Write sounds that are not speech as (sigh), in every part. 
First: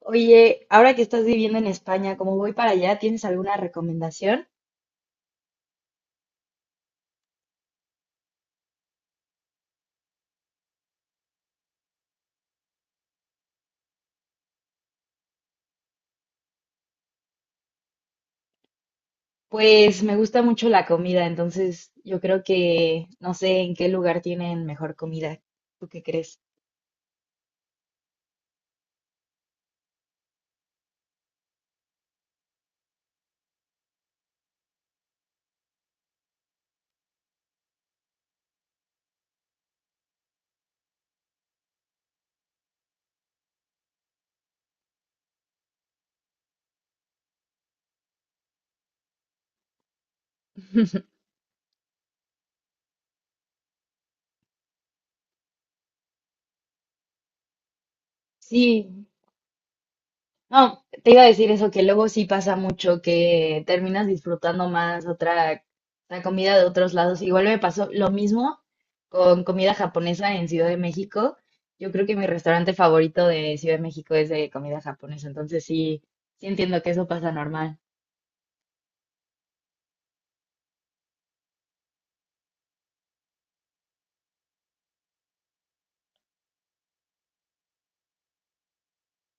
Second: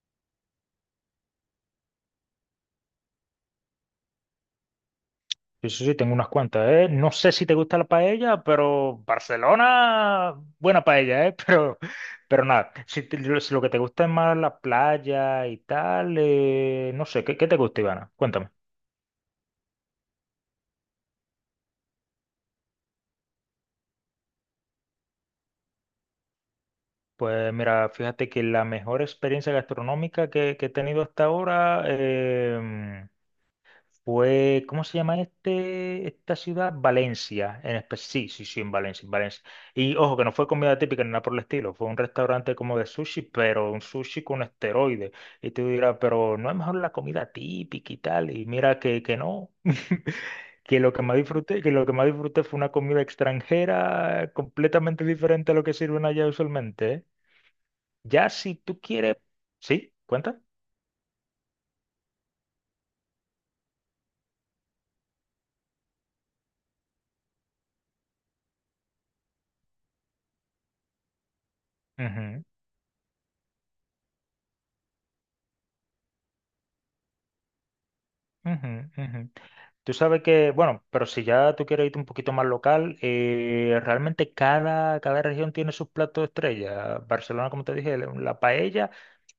Oye, ahora que estás viviendo en España, como voy para allá, ¿tienes alguna recomendación? Sí, sí, sí, tengo unas cuantas, ¿eh? No sé si te gusta la paella, pero Barcelona, buena paella, ¿eh? (laughs) Pero nada, si lo que te gusta es más la playa y tal, no sé, ¿qué te gusta, Ivana? Cuéntame. Pues me gusta mucho la comida, entonces yo creo que no sé en qué lugar tienen mejor comida. ¿Tú qué crees? Pues mira, fíjate que la mejor experiencia gastronómica que he tenido hasta ahora. Pues, ¿cómo se llama esta ciudad? Valencia. Sí, sí, sí, en Valencia, en Valencia. Y ojo, que no fue comida típica ni nada por el estilo. Fue un restaurante como de sushi, pero un sushi con esteroides. Y tú dirás, pero no es mejor la comida típica y tal. Y mira que no. (laughs) Que lo que más (laughs) disfruté fue una comida extranjera completamente diferente a lo que sirven allá usualmente, ¿eh? Ya si tú Sí, quieres. ¿Sí? ¿Cuenta? no, te iba a decir eso, que luego sí pasa mucho, que terminas disfrutando más otra, la comida de otros lados. Igual me pasó lo mismo con comida japonesa en Ciudad de México. Yo creo que mi restaurante favorito de Ciudad de México es de comida japonesa, entonces sí, sí entiendo que eso pasa normal. Ujú, ujú, ujú. Tú sabes que, bueno, pero si ya tú quieres irte un poquito más local, realmente cada región tiene sus platos estrella. Barcelona, como te dije, la paella,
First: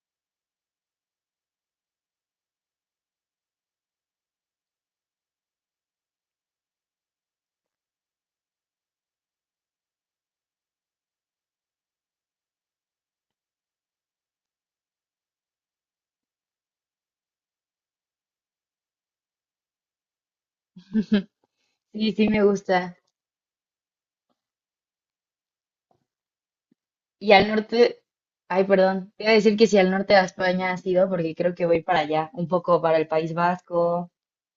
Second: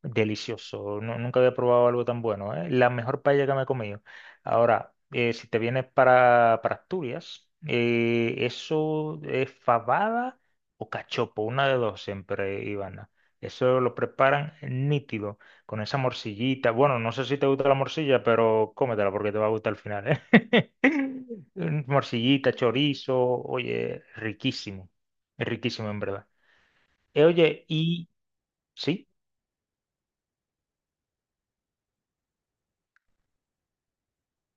delicioso. Nunca había probado algo tan bueno, ¿eh? La mejor paella que me he comido. Ahora, si te vienes para Asturias, eso es fabada o cachopo, una de dos siempre, Ivana. Eso lo preparan nítido, con esa morcillita. Bueno, no sé si te gusta la morcilla, pero cómetela porque te va a gustar al final, ¿eh? (laughs) Sí, sí me Morcillita, gusta. chorizo, oye, riquísimo, es riquísimo en verdad. Eh, Y al oye, norte, y ay, sí, perdón, te iba a decir que si al norte de España has ido, porque creo que voy para allá, un poco para el País Vasco,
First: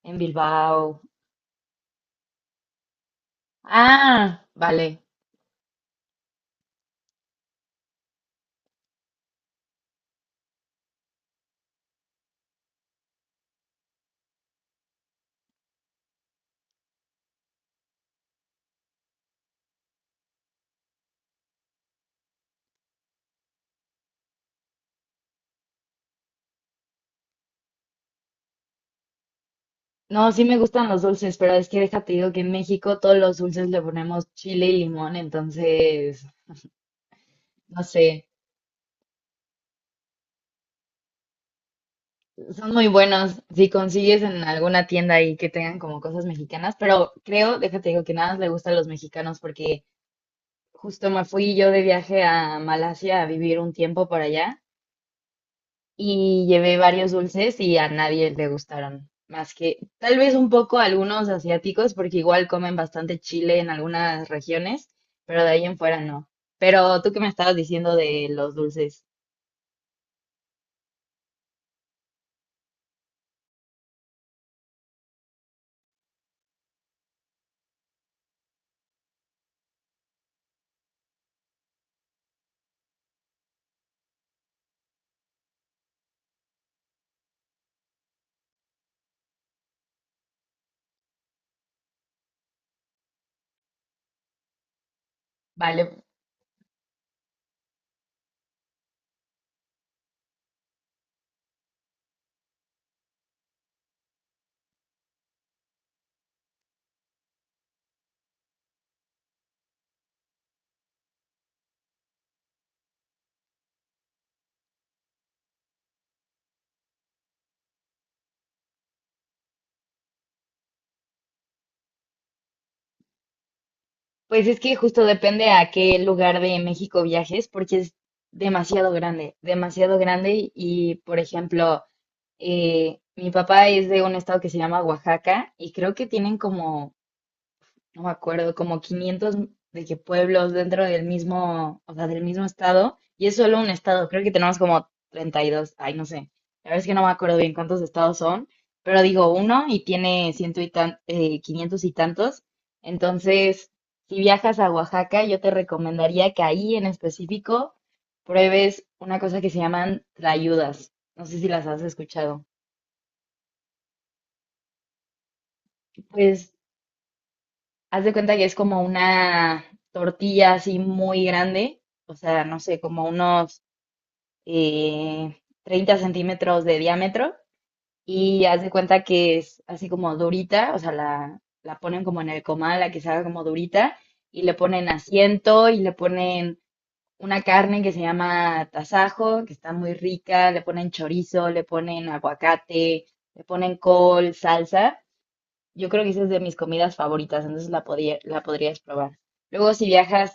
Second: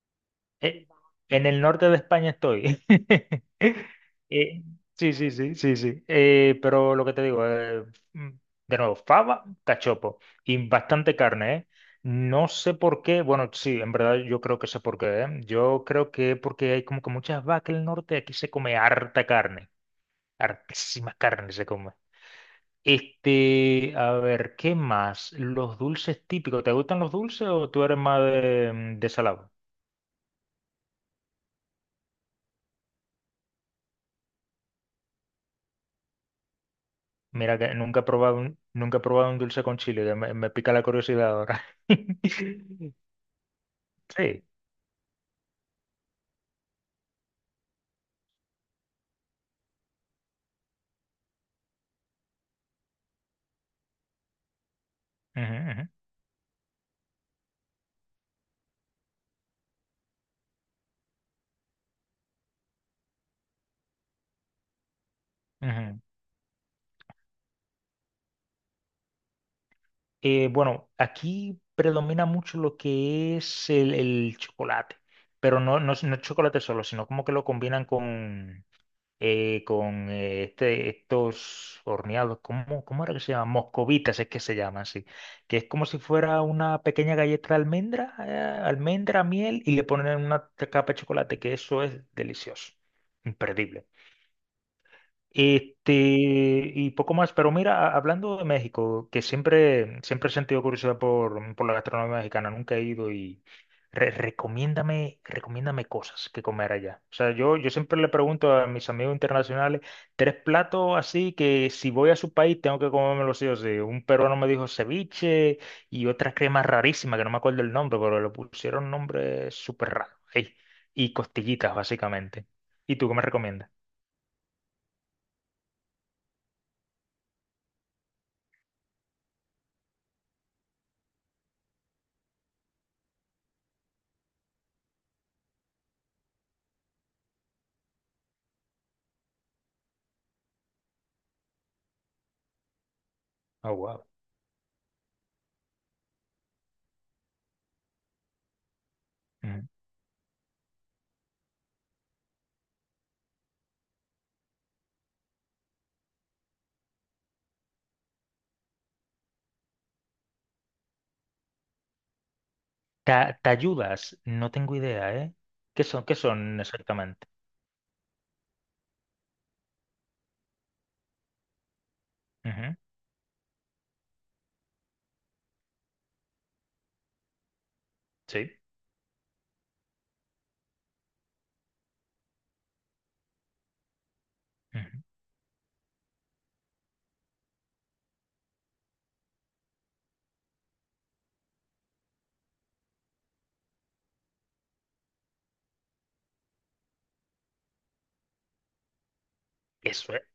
en eh, Bilbao. en el norte de España estoy. (laughs) Ah, Eh, vale. sí, sí, sí, sí, sí. Pero lo que te digo, mm, de nuevo, fava, cachopo y bastante carne, ¿eh? No sé por qué, bueno, sí, en verdad yo creo que sé por qué, ¿eh? Yo creo que porque hay como que muchas vacas en el norte, aquí se come harta carne, hartísima carne se come. Este, a ver, ¿qué más? Los dulces típicos. ¿Te gustan los dulces o tú eres más de salado? No, sí me gustan los dulces, pero es que déjate digo que en México todos los dulces le ponemos chile y limón, entonces, Mira que no nunca he sé, probado un dulce con chile, que me pica la curiosidad ahora. son muy (laughs) buenos si consigues en Sí. alguna tienda ahí que tengan como cosas mexicanas, pero creo, déjate digo que nada más le gusta a los mexicanos porque justo me fui yo de viaje a Malasia a vivir un tiempo por allá, Ujú, ujú, y llevé varios dulces y a nadie le gustaron, más que tal vez un poco a algunos asiáticos, porque igual comen bastante chile en algunas regiones, pero de ahí en ujú. fuera no. Pero tú que me estabas diciendo de los dulces, Bueno, aquí predomina mucho lo que es el chocolate, pero no, no, no es chocolate solo, sino como que lo combinan con estos horneados, ¿cómo era que se llaman? Moscovitas es que se llaman así, que es como si fuera una pequeña galleta de almendra, miel y le ponen una capa de chocolate, que eso es delicioso, imperdible. Este, vale, y poco más, pero mira, hablando de México, que siempre, siempre he sentido curiosidad por la gastronomía mexicana, nunca he ido y recomiéndame, recomiéndame cosas que comer allá. O sea, yo siempre le pregunto a mis amigos internacionales, tres platos así que si voy a su país tengo que comérmelo sí o sí. Un peruano me dijo ceviche y otra crema rarísima que no me acuerdo el nombre, pero le pusieron nombre súper raro. Ey, y costillitas, básicamente. ¿Y tú qué me recomiendas? pues es que justo depende a qué lugar de México viajes, porque es demasiado grande y, por ejemplo, mi papá es de un estado que se llama Oaxaca y creo que tienen como, no me acuerdo, como 500 de qué pueblos dentro del mismo, o sea, del mismo estado, y es solo un Oh, wow. estado, creo que tenemos como 32. Ay, no sé, la verdad es que no me acuerdo bien cuántos estados son, pero digo uno y tiene ciento y tan, 500 y tantos, entonces, si viajas a Oaxaca, yo te recomendaría que ahí en específico pruebes una cosa que se llaman tlayudas, no sé si las has escuchado. Tayudas, no tengo idea, ¿eh? ¿Qué son, qué Pues son exactamente? haz de cuenta que es como una tortilla así muy grande, o sea, no Ujú. sé, como unos eh, 30 centímetros de diámetro. Y Sí. haz de cuenta que es así como durita, o sea, la ponen como en el comal, la que se haga como durita, y le ponen Ujú. asiento y le ponen una carne que se llama tasajo, que está muy rica, le ponen chorizo, le ponen aguacate, le ponen col, salsa. Yo creo que esa es de mis comidas favoritas, entonces la podía, la podrías probar. Luego si Eso es. viajas,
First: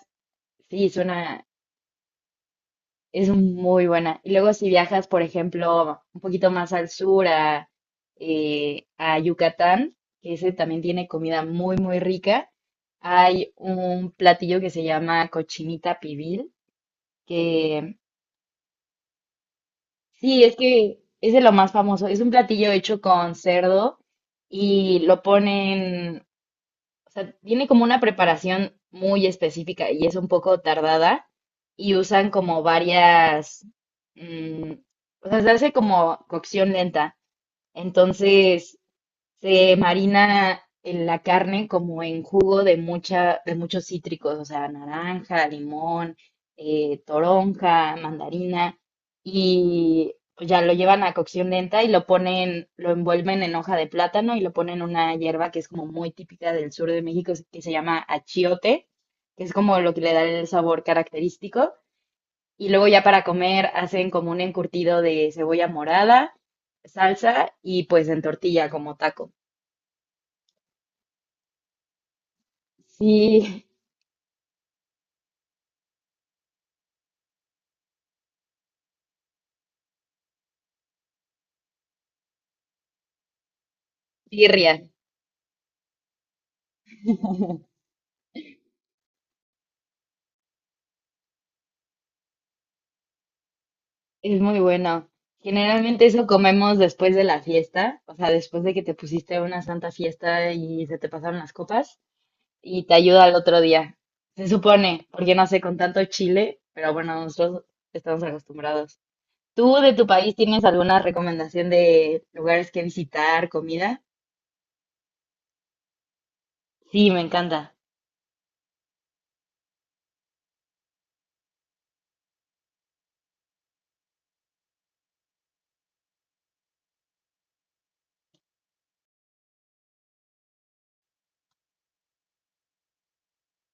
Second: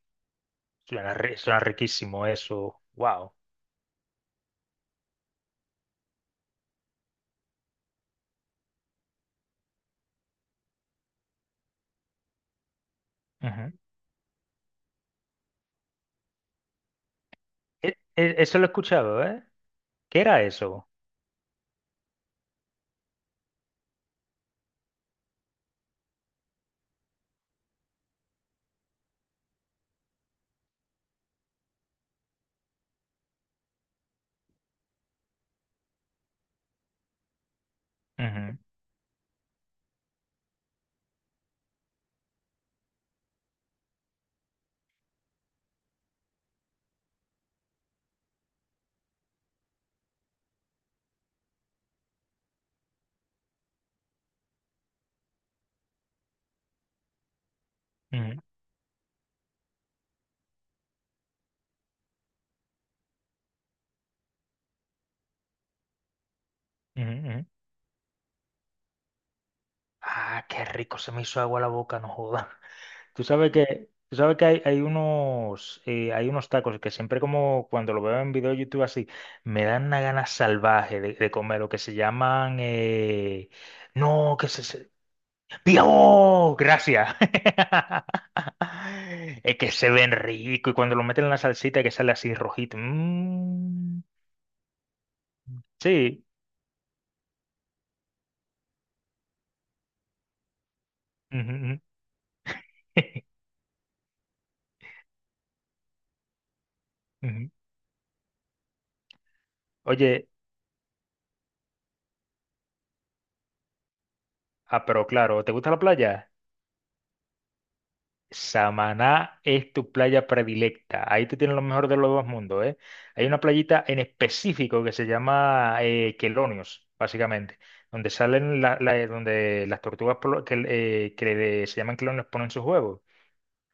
sí, es Suena, una, suena riquísimo eso. es Wow. muy buena. Y luego si viajas, por ejemplo, un poquito más al sur, a Yucatán, que ese también tiene comida muy, muy rica, hay Ujú. un platillo que se llama cochinita pibil, que Eso lo he escuchado, ¿eh? ¿Qué era sí, es eso? que es de lo más famoso. Es un platillo hecho con cerdo y lo ponen, o sea, tiene como una preparación muy específica y es un poco tardada y usan como varias, mm, o sea, se hace como cocción lenta. Ujú, Entonces, se marina en la carne como en jugo de mucha, de muchos cítricos, o sea, naranja, limón, toronja, mandarina, y pues ya lo llevan a cocción lenta y lo ponen, lo envuelven en hoja de plátano y lo ponen en una hierba que es como muy típica del sur de México, que se llama ujú, achiote, que es como lo que le da el sabor característico. Y luego ya para comer hacen como un encurtido de cebolla morada, ujú, ujú. salsa y pues en tortilla como taco. Ah, qué rico, se me hizo agua la boca, no joda. (laughs) Tú sabes Sí, que, tú sabes que hay unos tacos que siempre como cuando lo veo en video de YouTube así, me dan una gana salvaje de comer, lo que se llaman, no, birria. ¡Dios! Gracias. (laughs) (laughs) Es que se ven rico y cuando lo meten en la salsita que sale así rojito. Mm, Es muy bueno. Generalmente sí. eso comemos después de la fiesta, o sea, después de que te pusiste una santa fiesta y se te pasaron Ujú, las ujú. copas y te ayuda al (laughs) otro día. Se supone, porque no sé, con tanto chile, pero bueno, Ujú. nosotros estamos acostumbrados. ¿Tú de tu Oye, país tienes alguna recomendación de lugares que visitar, comida? ah, pero claro, ¿te gusta la playa? Sí, me encanta. Samaná es tu playa predilecta. Ahí tú tienes lo mejor de los dos mundos, ¿eh? Hay una playita en específico que se llama Quelonios, básicamente, donde salen la- la- donde las tortugas se llaman quelonios ponen sus huevos.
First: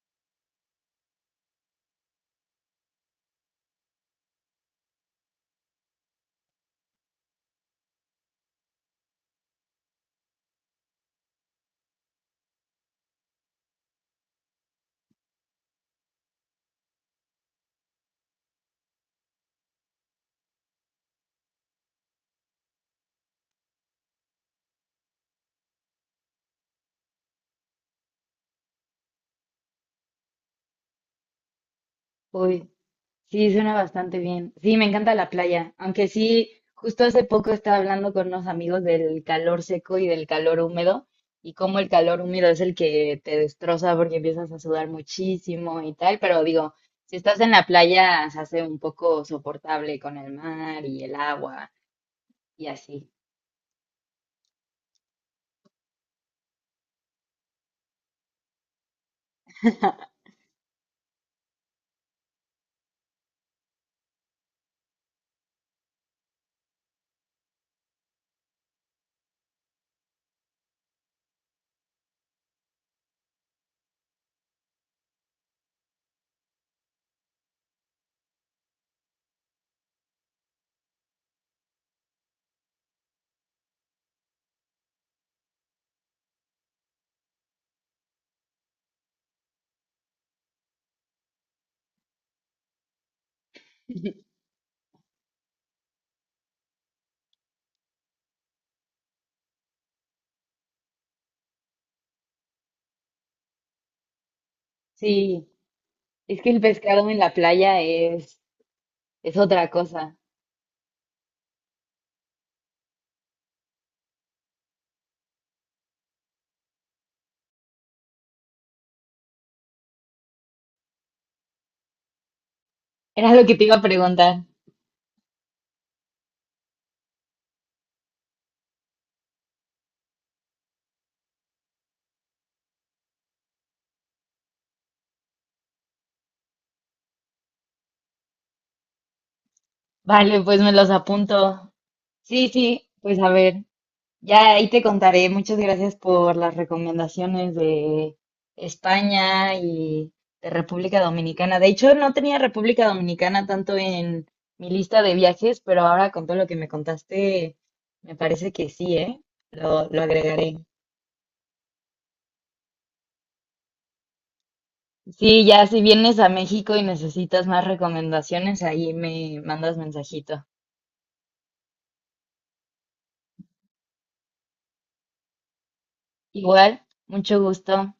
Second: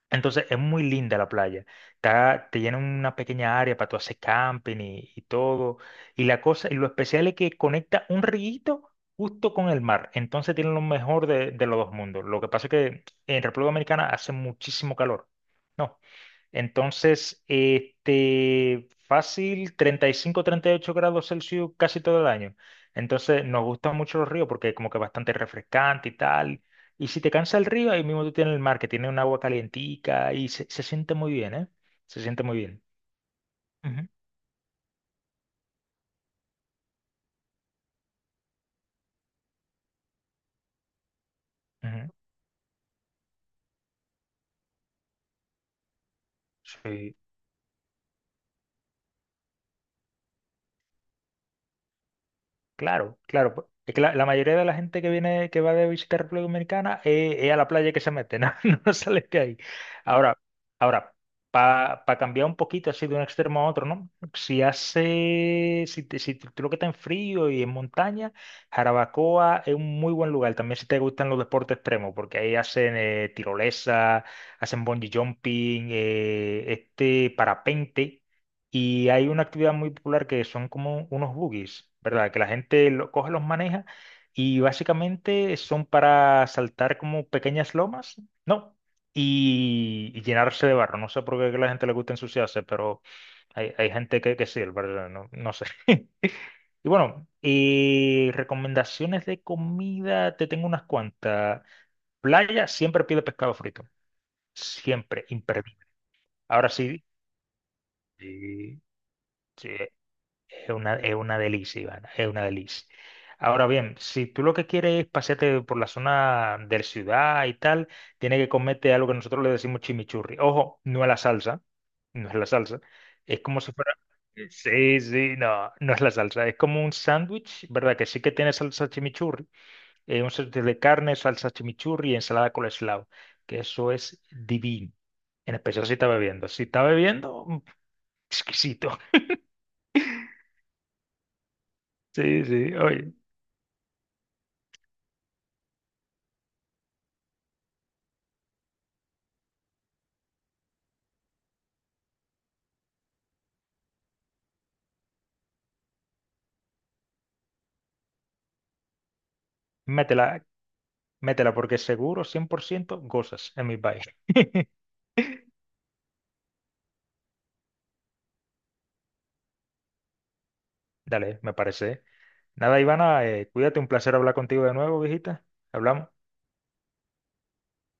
Entonces es muy linda la playa. Está, te llena una pequeña área para tú hacer camping y todo. Y la cosa, y lo especial es que conecta un riguito justo con el mar. Entonces tiene lo mejor de los dos mundos. Lo que pasa es que en República Dominicana hace muchísimo calor. No. Entonces, este, fácil, 35, 38 grados Celsius casi todo el año. Entonces, nos gustan mucho los ríos porque como que bastante refrescante y tal. Y si te cansa el río, ahí mismo tú tienes el mar, que tiene un agua calientica y se siente muy bien, ¿eh? Se siente muy Uy, bien. sí, suena Ujú, bastante bien. Sí, me encanta la playa, aunque sí, justo hace poco estaba hablando con unos amigos del calor seco y del calor húmedo y cómo el ujú. calor húmedo es el que te destroza porque empiezas a sudar muchísimo y tal, pero digo, si Sí. estás en la playa se hace un poco soportable con el mar y el agua y así. Claro, claro. Pues, es que la mayoría de la gente que viene, que va de visita a República Dominicana, es a la playa que se mete, (laughs) no, no sale de ahí. Ahora, ahora, para cambiar un poquito así de un extremo a otro, ¿no? Si hace, si, te- si tú lo que está en frío y en montaña, Jarabacoa es un muy buen lugar. También si te gustan los deportes extremos, porque ahí hacen tirolesa, hacen bungee jumping, este parapente. Y hay una actividad muy popular que son como unos buggies, ¿verdad? Que la gente lo coge, los maneja y básicamente son para saltar como pequeñas lomas, ¿no? Y llenarse de barro. No sé por qué a la gente le gusta ensuciarse, pero hay gente que sí, ¿verdad? No, no sé. (laughs) Y bueno, recomendaciones de comida, te tengo unas cuantas. Playa, siempre pide pescado frito. Siempre, Sí, imperdible. es que el Ahora sí. pescado en la playa Sí, es sí, otra cosa. es una delicia, Ivana, es una delicia. Ahora bien, si tú lo que quieres es pasearte por la zona de la ciudad y tal, tienes que comerte algo que nosotros le decimos chimichurri. Ojo, no es la salsa, no es la salsa. Era Es lo que como te si iba a fuera. preguntar. Sí, sí, no, no es la salsa. Es como un sándwich, ¿verdad? Que sí que tiene salsa chimichurri. Un sándwich de carne, salsa chimichurri y ensalada coleslaw. Que eso es divino. En especial si está bebiendo. Si está bebiendo, exquisito. (laughs) Vale, pues me los apunto. Sí, Sí, sí, sí, oye. pues a ver. Ya ahí te contaré. Muchas gracias por las recomendaciones de España y de República Dominicana. De hecho, no tenía República Dominicana tanto en mi lista de viajes, pero ahora con todo lo que me contaste, me parece que sí, ¿eh? Lo Métela, agregaré. métela porque seguro 100% gozas en mi país. (laughs) Sí, ya si vienes a México y necesitas más recomendaciones, ahí me mandas mensajito. Dale, me parece. Nada, Ivana, cuídate, un placer hablar contigo de nuevo, viejita. Hablamos. Igual, mucho gusto.